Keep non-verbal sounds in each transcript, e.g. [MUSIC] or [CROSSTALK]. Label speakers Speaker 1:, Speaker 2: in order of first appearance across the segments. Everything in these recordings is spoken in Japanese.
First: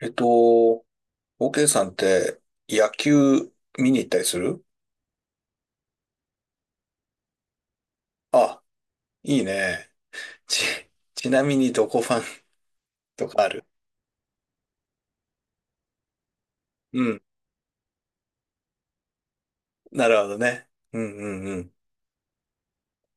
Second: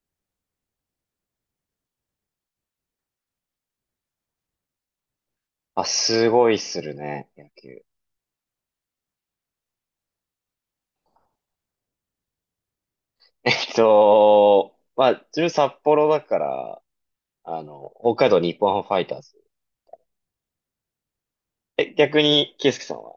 Speaker 1: えっと、OK さんって野球見に行ったりする？
Speaker 2: あ、すごいするね、野球。[LAUGHS]
Speaker 1: あ、いいね。ち、[LAUGHS] ちなみにどこファンとかある？
Speaker 2: 自分札幌だから、
Speaker 1: うん。
Speaker 2: 北海道日本ハムファイターズ。
Speaker 1: なるほどね。うんうんうん。
Speaker 2: え、逆に、圭介さんは。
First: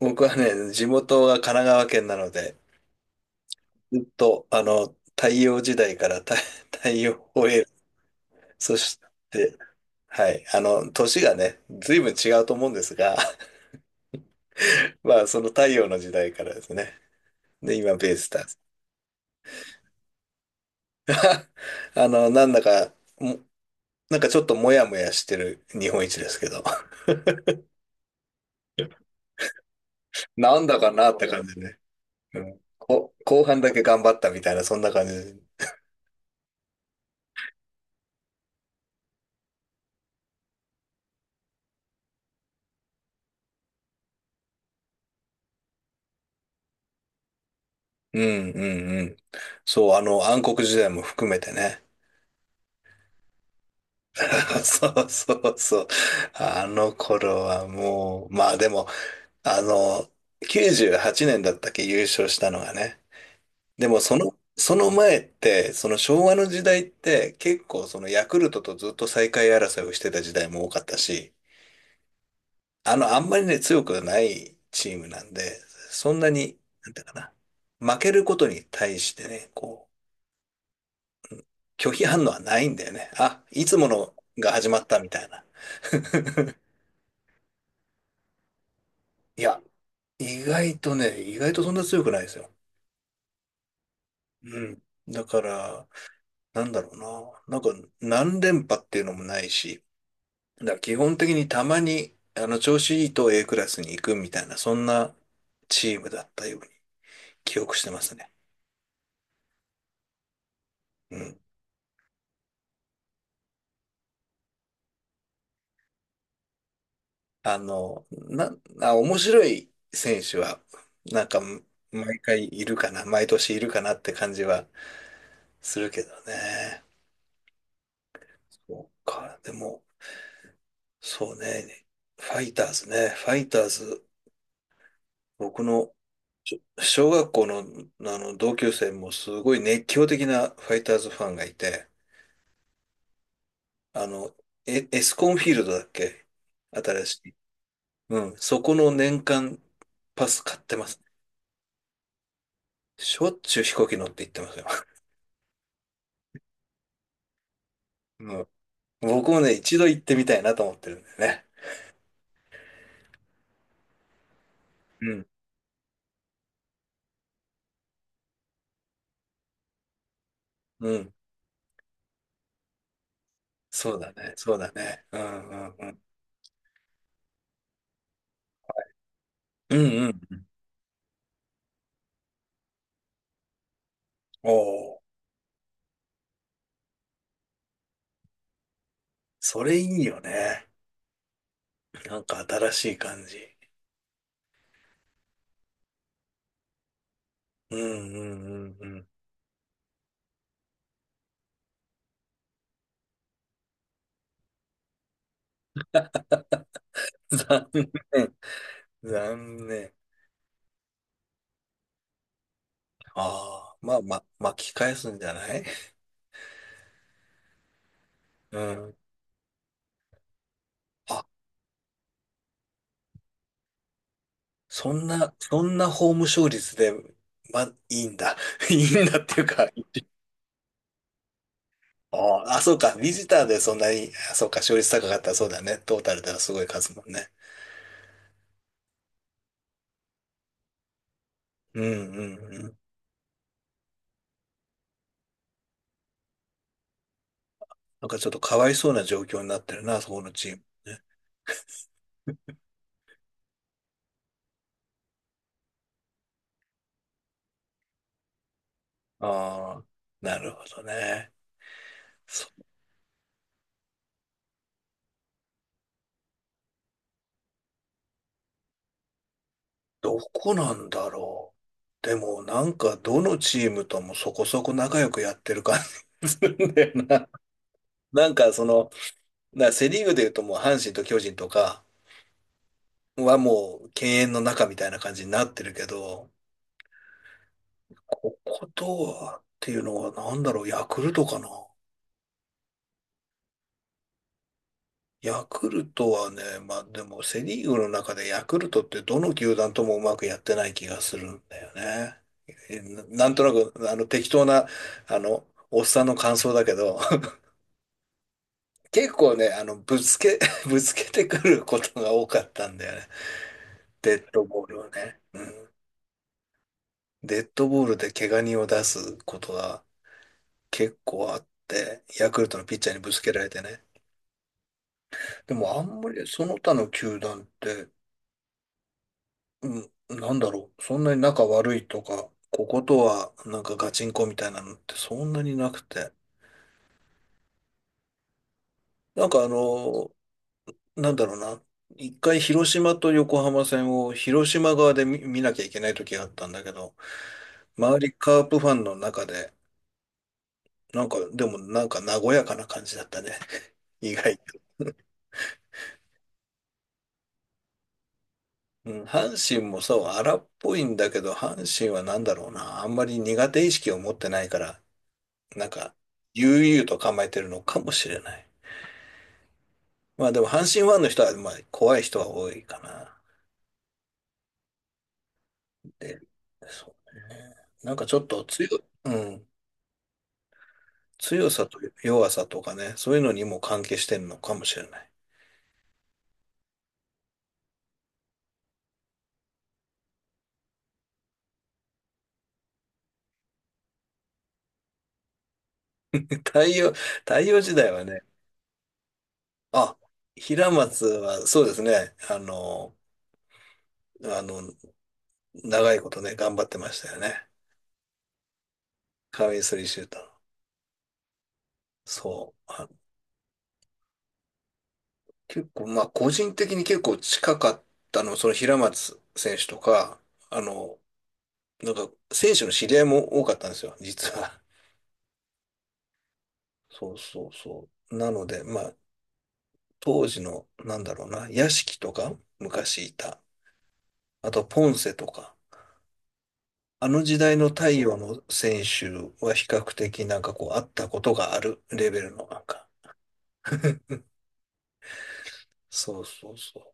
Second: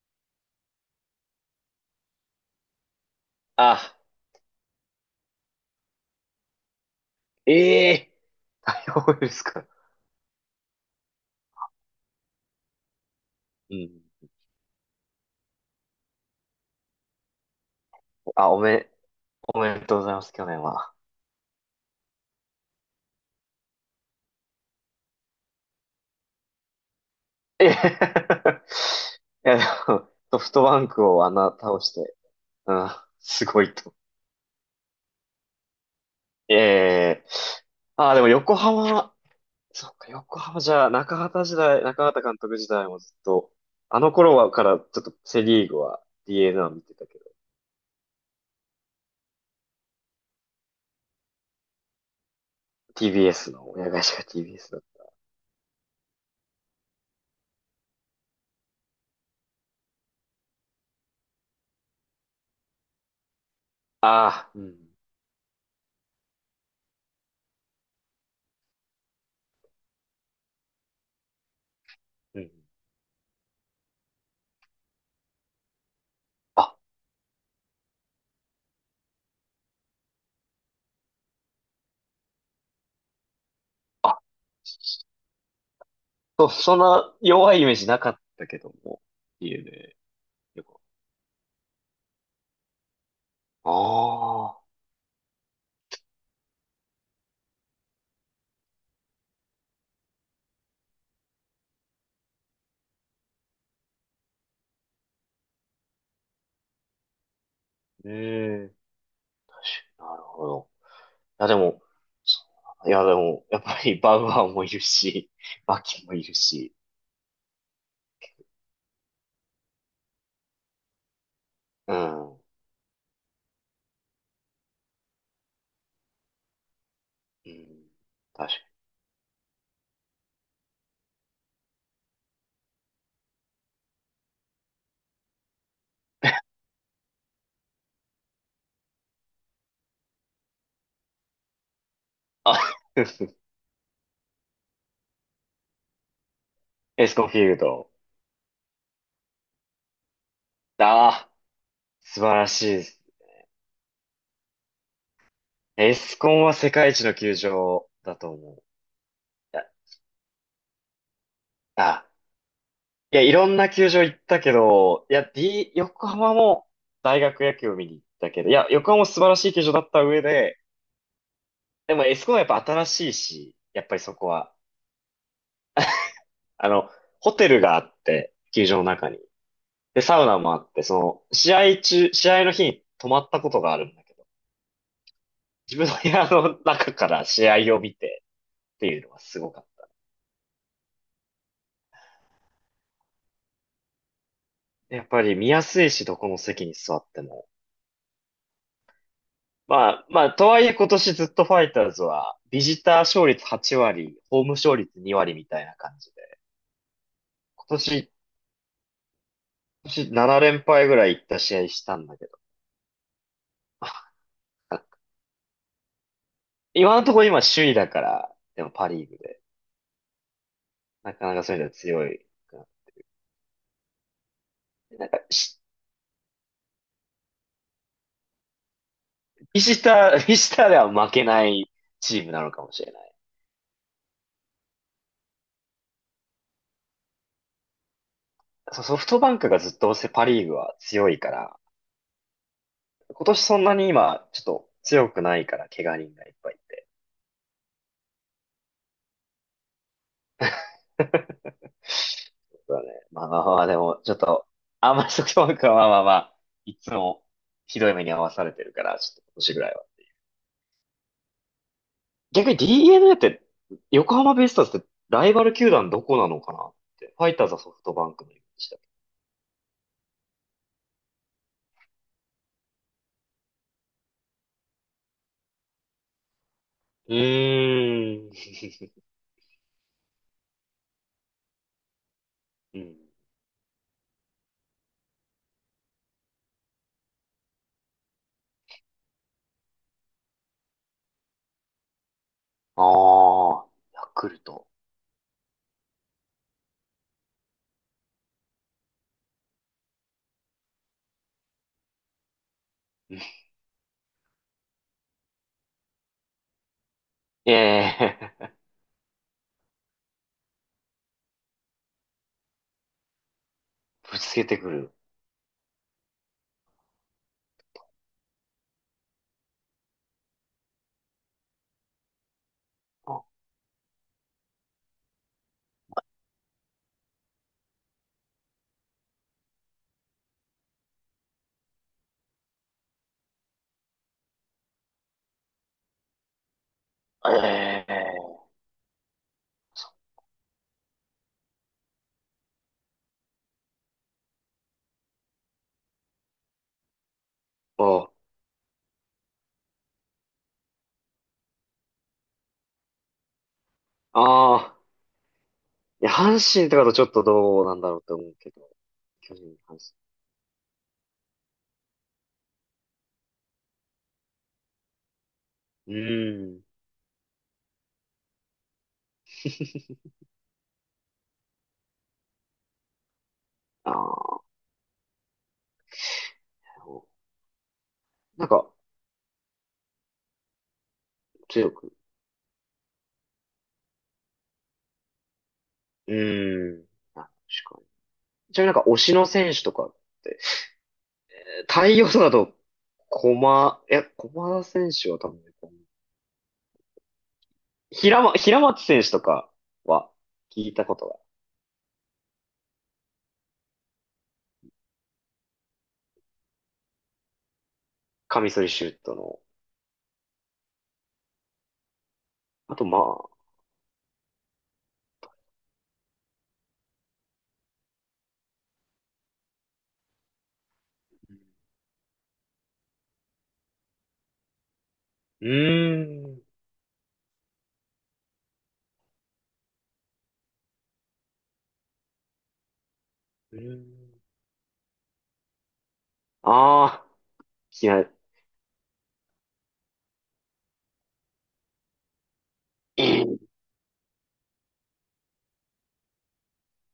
Speaker 1: 僕はね、地元が神奈川県なので、
Speaker 2: あ、
Speaker 1: ずっと、太陽時代から太、[LAUGHS] 太陽を得
Speaker 2: え
Speaker 1: る。
Speaker 2: え
Speaker 1: そ
Speaker 2: ー、
Speaker 1: し
Speaker 2: そうです
Speaker 1: て、
Speaker 2: か。
Speaker 1: はい、年がね、随分違うと思うんですが、
Speaker 2: うん。
Speaker 1: [LAUGHS] まあ、その太陽の時代からですね。で、今、ベイスター
Speaker 2: あ、
Speaker 1: ズ。
Speaker 2: おめ、おめでとうございます、去年は。
Speaker 1: [LAUGHS] なんだか、もなんかちょっともやもやしてる日本一ですけど。[LAUGHS]
Speaker 2: えへへへ [LAUGHS] いや、でも、ソフ
Speaker 1: な
Speaker 2: ト
Speaker 1: んだ
Speaker 2: バン
Speaker 1: か
Speaker 2: ク
Speaker 1: なっ
Speaker 2: を
Speaker 1: て
Speaker 2: あん
Speaker 1: 感じ
Speaker 2: な
Speaker 1: でね。
Speaker 2: 倒して、
Speaker 1: うん。
Speaker 2: うん、
Speaker 1: 後
Speaker 2: す
Speaker 1: 半
Speaker 2: ご
Speaker 1: だ
Speaker 2: い
Speaker 1: け
Speaker 2: と。
Speaker 1: 頑張ったみたいな、そんな感じで。
Speaker 2: ええ、あ、でも横浜、そっか、横浜じゃあ、中畑監督時代もずっと、あの頃はからちょっとセリーグは DNA を見てたけど、
Speaker 1: うんうんうん。そう、暗黒時代も含めてね。
Speaker 2: TBS の、親会社が
Speaker 1: [LAUGHS]
Speaker 2: TBS だっ
Speaker 1: そうそうそう。あの頃はもう、まあでも、あの、98年だったっけ優勝したのがね。でも
Speaker 2: た。
Speaker 1: そ
Speaker 2: あ
Speaker 1: の、
Speaker 2: あ、う
Speaker 1: そ
Speaker 2: ん、
Speaker 1: の前って、その昭和の時代って結構そのヤクルトとずっと最下位争いをしてた時代も多かったし、
Speaker 2: うん。
Speaker 1: あんまりね、強くないチームなんで、そんなに、
Speaker 2: あ、
Speaker 1: なんていうかな、負けることに対してね、こう、拒否反応はないんだよね。あ、いつもの
Speaker 2: あ、
Speaker 1: が始まったみたいな。[LAUGHS]
Speaker 2: そんな弱いイメージなかったけども、
Speaker 1: いや、
Speaker 2: DNA、
Speaker 1: 意外
Speaker 2: 横
Speaker 1: とね、意外とそんな強くないですよ。
Speaker 2: 浜。
Speaker 1: う
Speaker 2: ああ、
Speaker 1: ん。だから、なんだろうな。なんか、何連覇っていうのもないし、だから基本的にたまに、調子いいと A クラスに行くみたいな、そんなチームだったように記憶してま
Speaker 2: う
Speaker 1: すね。
Speaker 2: ん。なるほど。
Speaker 1: うん。
Speaker 2: いや、でも、そういや、でも、やっぱりバウアーもいるし、マキもいるし、
Speaker 1: あの、な、あ、面白い選手は、なんか、
Speaker 2: う
Speaker 1: 毎
Speaker 2: ん、
Speaker 1: 回いるかな、毎年いるかなって感じはするけどね。
Speaker 2: うん、確かに。
Speaker 1: そうか、でも、そうね、ファイターズね、ファイターズ、僕の小学校の、あの同級生もすごい熱狂的なファイターズファンがいて、
Speaker 2: あ [LAUGHS]
Speaker 1: あの、エスコンフィールドだっけ？新
Speaker 2: エス
Speaker 1: し
Speaker 2: コン
Speaker 1: い。
Speaker 2: フィールド。
Speaker 1: うん、そこの年間パス買ってます。
Speaker 2: ああ、素晴らしいです。
Speaker 1: しょっちゅう飛行機乗って行ってますよ。
Speaker 2: エスコンは世界一の球場だと
Speaker 1: [LAUGHS]
Speaker 2: 思う。い
Speaker 1: 僕もね、
Speaker 2: や、
Speaker 1: 一度行ってみたいなと思ってるんだよね。
Speaker 2: あ、いや、いろんな球場行ったけど、
Speaker 1: う
Speaker 2: いや、
Speaker 1: ん。
Speaker 2: D、横浜も大学野球を見に行ったけど、いや、横浜も素晴らしい球場だった上で、
Speaker 1: うん。
Speaker 2: でもエスコンはやっぱ新しいし、やっぱ
Speaker 1: そう
Speaker 2: り
Speaker 1: だ
Speaker 2: そこ
Speaker 1: ね。そ
Speaker 2: は、
Speaker 1: うだね。うんうんうん。
Speaker 2: あの、ホテルがあって、球場の中に。
Speaker 1: う
Speaker 2: で、
Speaker 1: んう
Speaker 2: サウナ
Speaker 1: ん。
Speaker 2: もあって、その、試合中、試合の日に泊まったことがあるんだけど、
Speaker 1: おお、
Speaker 2: 自分の部屋の中から試合を見てっていうのはすごか
Speaker 1: そ
Speaker 2: っ
Speaker 1: れい
Speaker 2: た。
Speaker 1: いよね。なんか新しい感じ。
Speaker 2: やっぱり見やすいし、どこの席に座っても。
Speaker 1: うんうんうん
Speaker 2: まあ、まあ、とはいえ今年ずっとファイターズは、ビジター勝率8割、ホーム勝率2割みたいな感じで。
Speaker 1: うん。残
Speaker 2: 今
Speaker 1: 念。
Speaker 2: 年、
Speaker 1: 残念。
Speaker 2: 今年7連敗ぐらいいった試合したんだけど。
Speaker 1: ああ、まあまあ、巻き返
Speaker 2: [LAUGHS]
Speaker 1: すんじゃない？
Speaker 2: 今のところ今首位だから、
Speaker 1: う
Speaker 2: でもパ
Speaker 1: ん。
Speaker 2: リーグで。な
Speaker 1: あ、
Speaker 2: かなかそういうのは強い。
Speaker 1: そん
Speaker 2: なんか、
Speaker 1: な、
Speaker 2: し
Speaker 1: そんな法務勝率で、ま、いいんだ。[LAUGHS] いいんだっていう
Speaker 2: ビ
Speaker 1: か、
Speaker 2: ジター、[LAUGHS] ビジターでは負けない
Speaker 1: あ
Speaker 2: チームなの
Speaker 1: あ、あ
Speaker 2: かも
Speaker 1: そう
Speaker 2: しれ
Speaker 1: か。
Speaker 2: な
Speaker 1: ビ
Speaker 2: い。
Speaker 1: ジターでそんなに、あそうか、勝率高かったらそうだね。トータルではすごい数もんね。
Speaker 2: そうソフトバンクがずっとせパリーグは強いから、
Speaker 1: うんうんうん。
Speaker 2: 今年そんなに今、ちょっと強くないから、怪我人がいっぱいいて。
Speaker 1: なんかちょっとかわいそうな状況になってるな、そこのチームね。
Speaker 2: [LAUGHS] そうだね。でも、ちょっと、あんまりソフトバンクはいつもひどい目に遭わされてるから、ちょっと今年ぐらい
Speaker 1: ああ、
Speaker 2: は。
Speaker 1: なるほどね。そ
Speaker 2: 逆に d n a って、横浜ベイスターズってライバル球団どこなのかなって。ファイターズはソフトバンクのイメージだけ
Speaker 1: どこなんだろう。でもなんかどのチームともそこそこ仲良くやってる感じするんだよ
Speaker 2: ど。う
Speaker 1: な。[LAUGHS] な
Speaker 2: ー
Speaker 1: んか
Speaker 2: ん。
Speaker 1: その、セリーグで言うともう阪神と巨人とか
Speaker 2: うん。
Speaker 1: はもう敬遠の中みたいな感じになってるけど、こことはっていうのはなんだろう、ヤクルトかな。
Speaker 2: ああ、ヤクルト。
Speaker 1: ヤクルトはね、まあでもセ・リーグの中でヤクルトってどの球団ともうまくやってない気がするんだよね。
Speaker 2: うん、
Speaker 1: なんとなくあの適当なあのおっさんの感想だけど
Speaker 2: ええ
Speaker 1: [LAUGHS] 結構ねぶつけ [LAUGHS] ぶつけてくることが多かったんだよね。
Speaker 2: [LAUGHS] ぶ
Speaker 1: デッ
Speaker 2: つ
Speaker 1: ド
Speaker 2: けて
Speaker 1: ボー
Speaker 2: く
Speaker 1: ルを
Speaker 2: る。
Speaker 1: ね。うん、デッドボールで怪我人を出すことが結構あってヤクルトのピッチャーにぶつ
Speaker 2: あ、
Speaker 1: けられてね。でもあんまりその他の球団って、うん、なんだろう。そんなに仲悪いとか、こことはなんかガチンコみたいなのってそんなになくて。
Speaker 2: ええ、
Speaker 1: なんかあの、なんだろうな。一回広島と横浜戦を広島側で見なきゃいけない時があったんだけど、周
Speaker 2: あ、
Speaker 1: りカープファンの中で、なんか、でもなんか和やかな感じだったね。[LAUGHS] 意外
Speaker 2: あ
Speaker 1: と。
Speaker 2: ー。いや、阪神とかだとちょっとどうなんだろうって思うけど、
Speaker 1: うん、
Speaker 2: 巨
Speaker 1: 阪
Speaker 2: 人、
Speaker 1: 神
Speaker 2: 阪
Speaker 1: もそう、荒っぽいんだけど、阪神はなんだろうな。あんまり苦手意識を持ってないから、なんか、
Speaker 2: 神。うーん。
Speaker 1: 悠々と構えてるのかもしれない。まあでも阪神ファンの人は、まあ怖い人は多いかな。
Speaker 2: ああ、
Speaker 1: で、そうね。なんかちょっと
Speaker 2: なん
Speaker 1: 強
Speaker 2: か、
Speaker 1: い、うん。強さ
Speaker 2: 強
Speaker 1: と
Speaker 2: く。
Speaker 1: 弱さとかね、そういうのにも関係してるのかもしれない。
Speaker 2: うーん。あ、確かに。ちなみに推しの選手とかって、太陽とかだと、駒田選手は多分ね、
Speaker 1: [LAUGHS] 太陽、太陽時代はね、
Speaker 2: 平松選手とか
Speaker 1: あ、
Speaker 2: は聞
Speaker 1: 平
Speaker 2: いたこ
Speaker 1: 松
Speaker 2: とが、
Speaker 1: はそうですね、あの、長いことね、頑張ってましたよね。
Speaker 2: カミソリシュートの。
Speaker 1: カミソリシューターの。そう。
Speaker 2: あと、
Speaker 1: あ、
Speaker 2: まあ、
Speaker 1: 結構、まあ個人的に結構近かったの、その平松選手とか、あの、なんか、選手の知り合いも多かったんですよ、実は。
Speaker 2: うーん、
Speaker 1: そうそうそう。なので、まあ、当時の、なんだろうな、屋敷とか、昔いた。
Speaker 2: うーん。
Speaker 1: あと、ポンセとか。
Speaker 2: ああ、
Speaker 1: あの時代の太
Speaker 2: 嫌い。
Speaker 1: 陽の選手は比較的なんかこう、あったことがあるレベルのなんか。
Speaker 2: え
Speaker 1: そうそうそう。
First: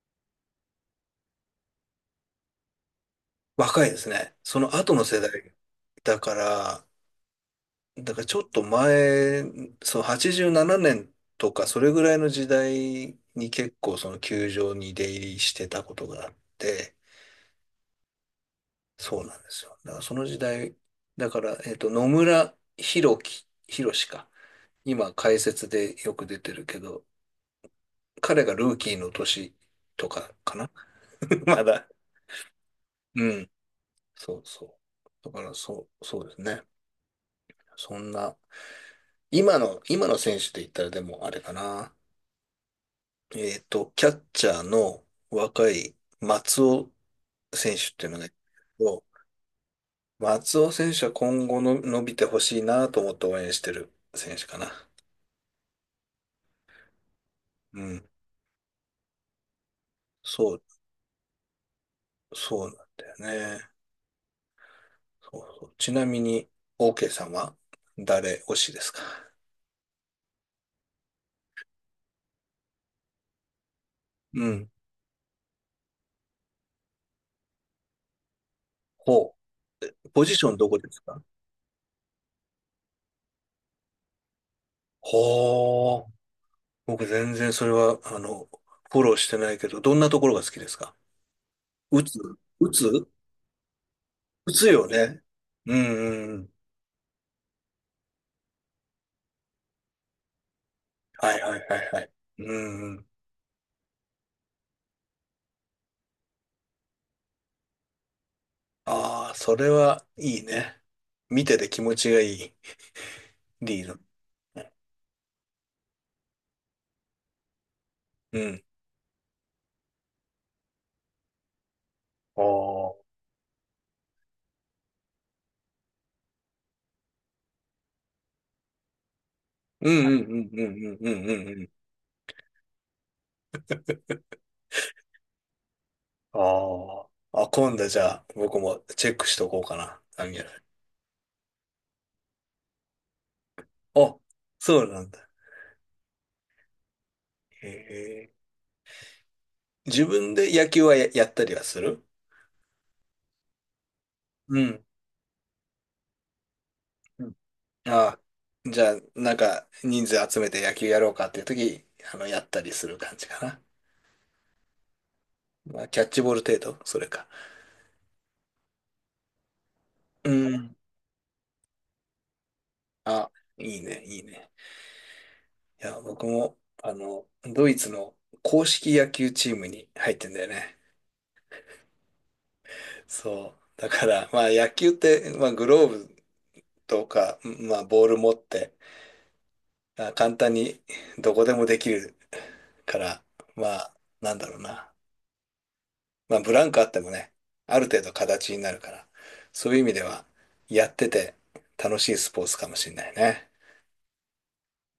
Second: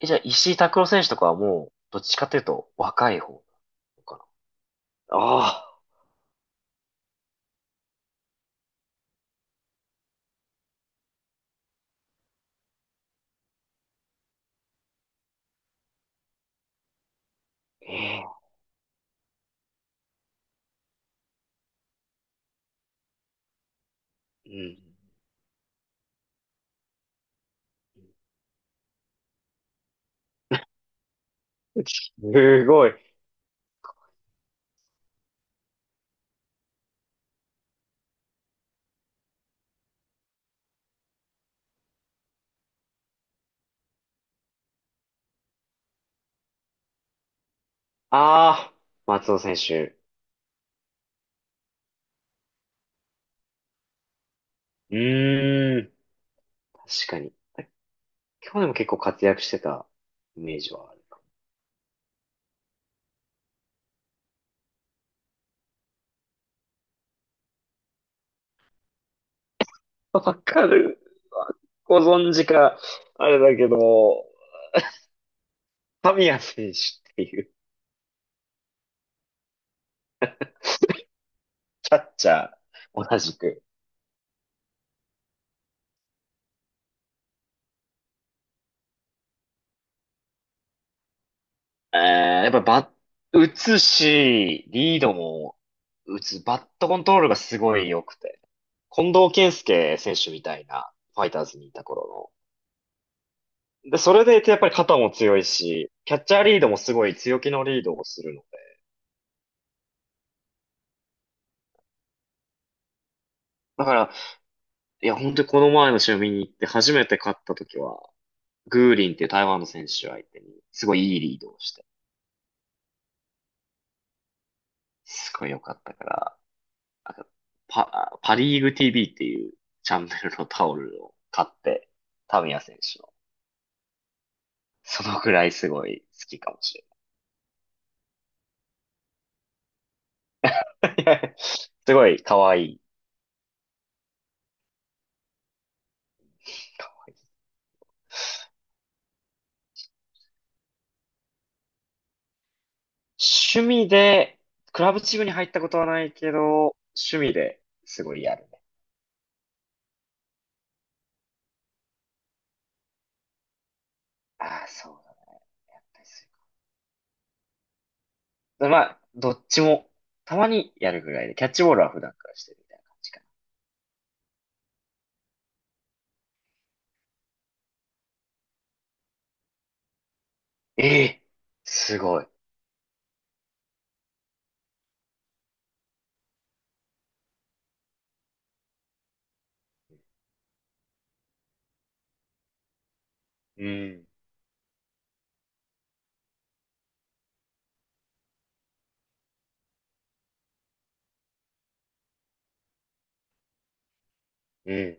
Speaker 2: え、じゃあ、石井拓郎選手とかはもう、どっちかというと、若い方な
Speaker 1: 若いで
Speaker 2: の
Speaker 1: す
Speaker 2: か。
Speaker 1: ね。その後の世代
Speaker 2: ああ、
Speaker 1: だから、だからちょっと前、そう、87年とか、それぐらいの時代に結構その球場に出入りしてたことがあって、
Speaker 2: ええ、
Speaker 1: そうなんですよ。だからその時代、だから、野村弘樹、弘志か。
Speaker 2: う
Speaker 1: 今、解説でよく出てるけど、彼がルーキーの年とかかな [LAUGHS] ま
Speaker 2: ん。
Speaker 1: だ。
Speaker 2: すごい。
Speaker 1: うん。そうそう。だから、そう、そうですね。そんな、今の選手で言ったらでもあれかな。キャッチャーの若い松尾選手っていうのがいるんです
Speaker 2: ああ、
Speaker 1: けど、
Speaker 2: 松尾選手。
Speaker 1: 松尾選手は今後の伸びてほしいなと思って応援してる選手かな。
Speaker 2: うーん、確かに。
Speaker 1: うん。
Speaker 2: 今日でも結構活躍してたイ
Speaker 1: そ
Speaker 2: メー
Speaker 1: う、
Speaker 2: ジはある。
Speaker 1: そうなんだよね。そうそう。ちなみに、OK さんは誰推しですか？
Speaker 2: わかる。ご存知か、あれだけど、
Speaker 1: うん。
Speaker 2: 神谷選手っていう
Speaker 1: ほう。ポジションどこですか？
Speaker 2: キャッチャー、同じく。
Speaker 1: ほう。僕全然それは、フォローしてないけど、どんなところが好きですか？
Speaker 2: えー、
Speaker 1: 打つ？
Speaker 2: やっぱ
Speaker 1: 打
Speaker 2: バ
Speaker 1: つ？
Speaker 2: ッ、打つ
Speaker 1: 打
Speaker 2: し、
Speaker 1: つよ
Speaker 2: リード
Speaker 1: ね。
Speaker 2: も
Speaker 1: うんう
Speaker 2: 打
Speaker 1: んう
Speaker 2: つ、
Speaker 1: ん。
Speaker 2: バットコントロールがすごい良くて。近藤健介選手みたいな、ファイ
Speaker 1: はい
Speaker 2: ター
Speaker 1: は
Speaker 2: ズ
Speaker 1: い
Speaker 2: にい
Speaker 1: は
Speaker 2: た
Speaker 1: いはい。
Speaker 2: 頃の、
Speaker 1: うん。
Speaker 2: で、それでいてやっぱり肩も強いし、キャッチャーリードもすごい強気のリードをするので。
Speaker 1: ああ、それはいいね。見てて気持ちがいいリ
Speaker 2: だ
Speaker 1: ー
Speaker 2: か
Speaker 1: ド。
Speaker 2: ら、いや、本当にこの前の試合見に行って初めて勝った時は、
Speaker 1: うん。
Speaker 2: グーリンっていう台湾の選手相手に、すごいいいリードをして、
Speaker 1: ああ。
Speaker 2: すごい良かったから、あとパリーグ TV っていう
Speaker 1: う
Speaker 2: チャ
Speaker 1: ん
Speaker 2: ン
Speaker 1: う
Speaker 2: ネ
Speaker 1: んう
Speaker 2: ルの
Speaker 1: ん
Speaker 2: タ
Speaker 1: う
Speaker 2: オ
Speaker 1: んう
Speaker 2: ル
Speaker 1: んう
Speaker 2: を
Speaker 1: んう
Speaker 2: 買
Speaker 1: ん
Speaker 2: っ
Speaker 1: うん。
Speaker 2: て、タミヤ選手の。そのくらいすごい好きかもしれ
Speaker 1: ああ。あ、今度じゃあ僕もチェックしとこうかな。あ、
Speaker 2: ない。[LAUGHS] すごい可愛い。
Speaker 1: そうなんだ。へえ。自分で野球はやったりはする？
Speaker 2: 趣味で、
Speaker 1: う
Speaker 2: ク
Speaker 1: ん。
Speaker 2: ラブチームに入ったことはないけど、趣
Speaker 1: うん。
Speaker 2: 味です
Speaker 1: あ
Speaker 2: ご
Speaker 1: あ。
Speaker 2: いやるね。
Speaker 1: じゃあ、なんか人数集めて野球やろうかっていう時、やったりする感じかな。
Speaker 2: ああ、そうだっ
Speaker 1: まあ、キ
Speaker 2: た
Speaker 1: ャ
Speaker 2: り
Speaker 1: ッチ
Speaker 2: す
Speaker 1: ボール程度、それか。
Speaker 2: る。まあ、どっちも、
Speaker 1: う
Speaker 2: たまに
Speaker 1: ん。
Speaker 2: やるぐらいで、キャッチボールは普段からしてるみたいな感じかな。
Speaker 1: あ、いいね、いいね。いや、僕も、ドイツの公式野球チームに入ってんだよね。
Speaker 2: ええ、すごい。
Speaker 1: そう。だから、まあ野球って、まあグローブとか、まあボール持って、あ簡単にどこでもできるから、
Speaker 2: う
Speaker 1: まあ、
Speaker 2: ん、
Speaker 1: なんだろうな。まあブランクあってもね、ある程度形になるから、そういう意味では、やってて楽しいスポーツかもしれないね。
Speaker 2: うん。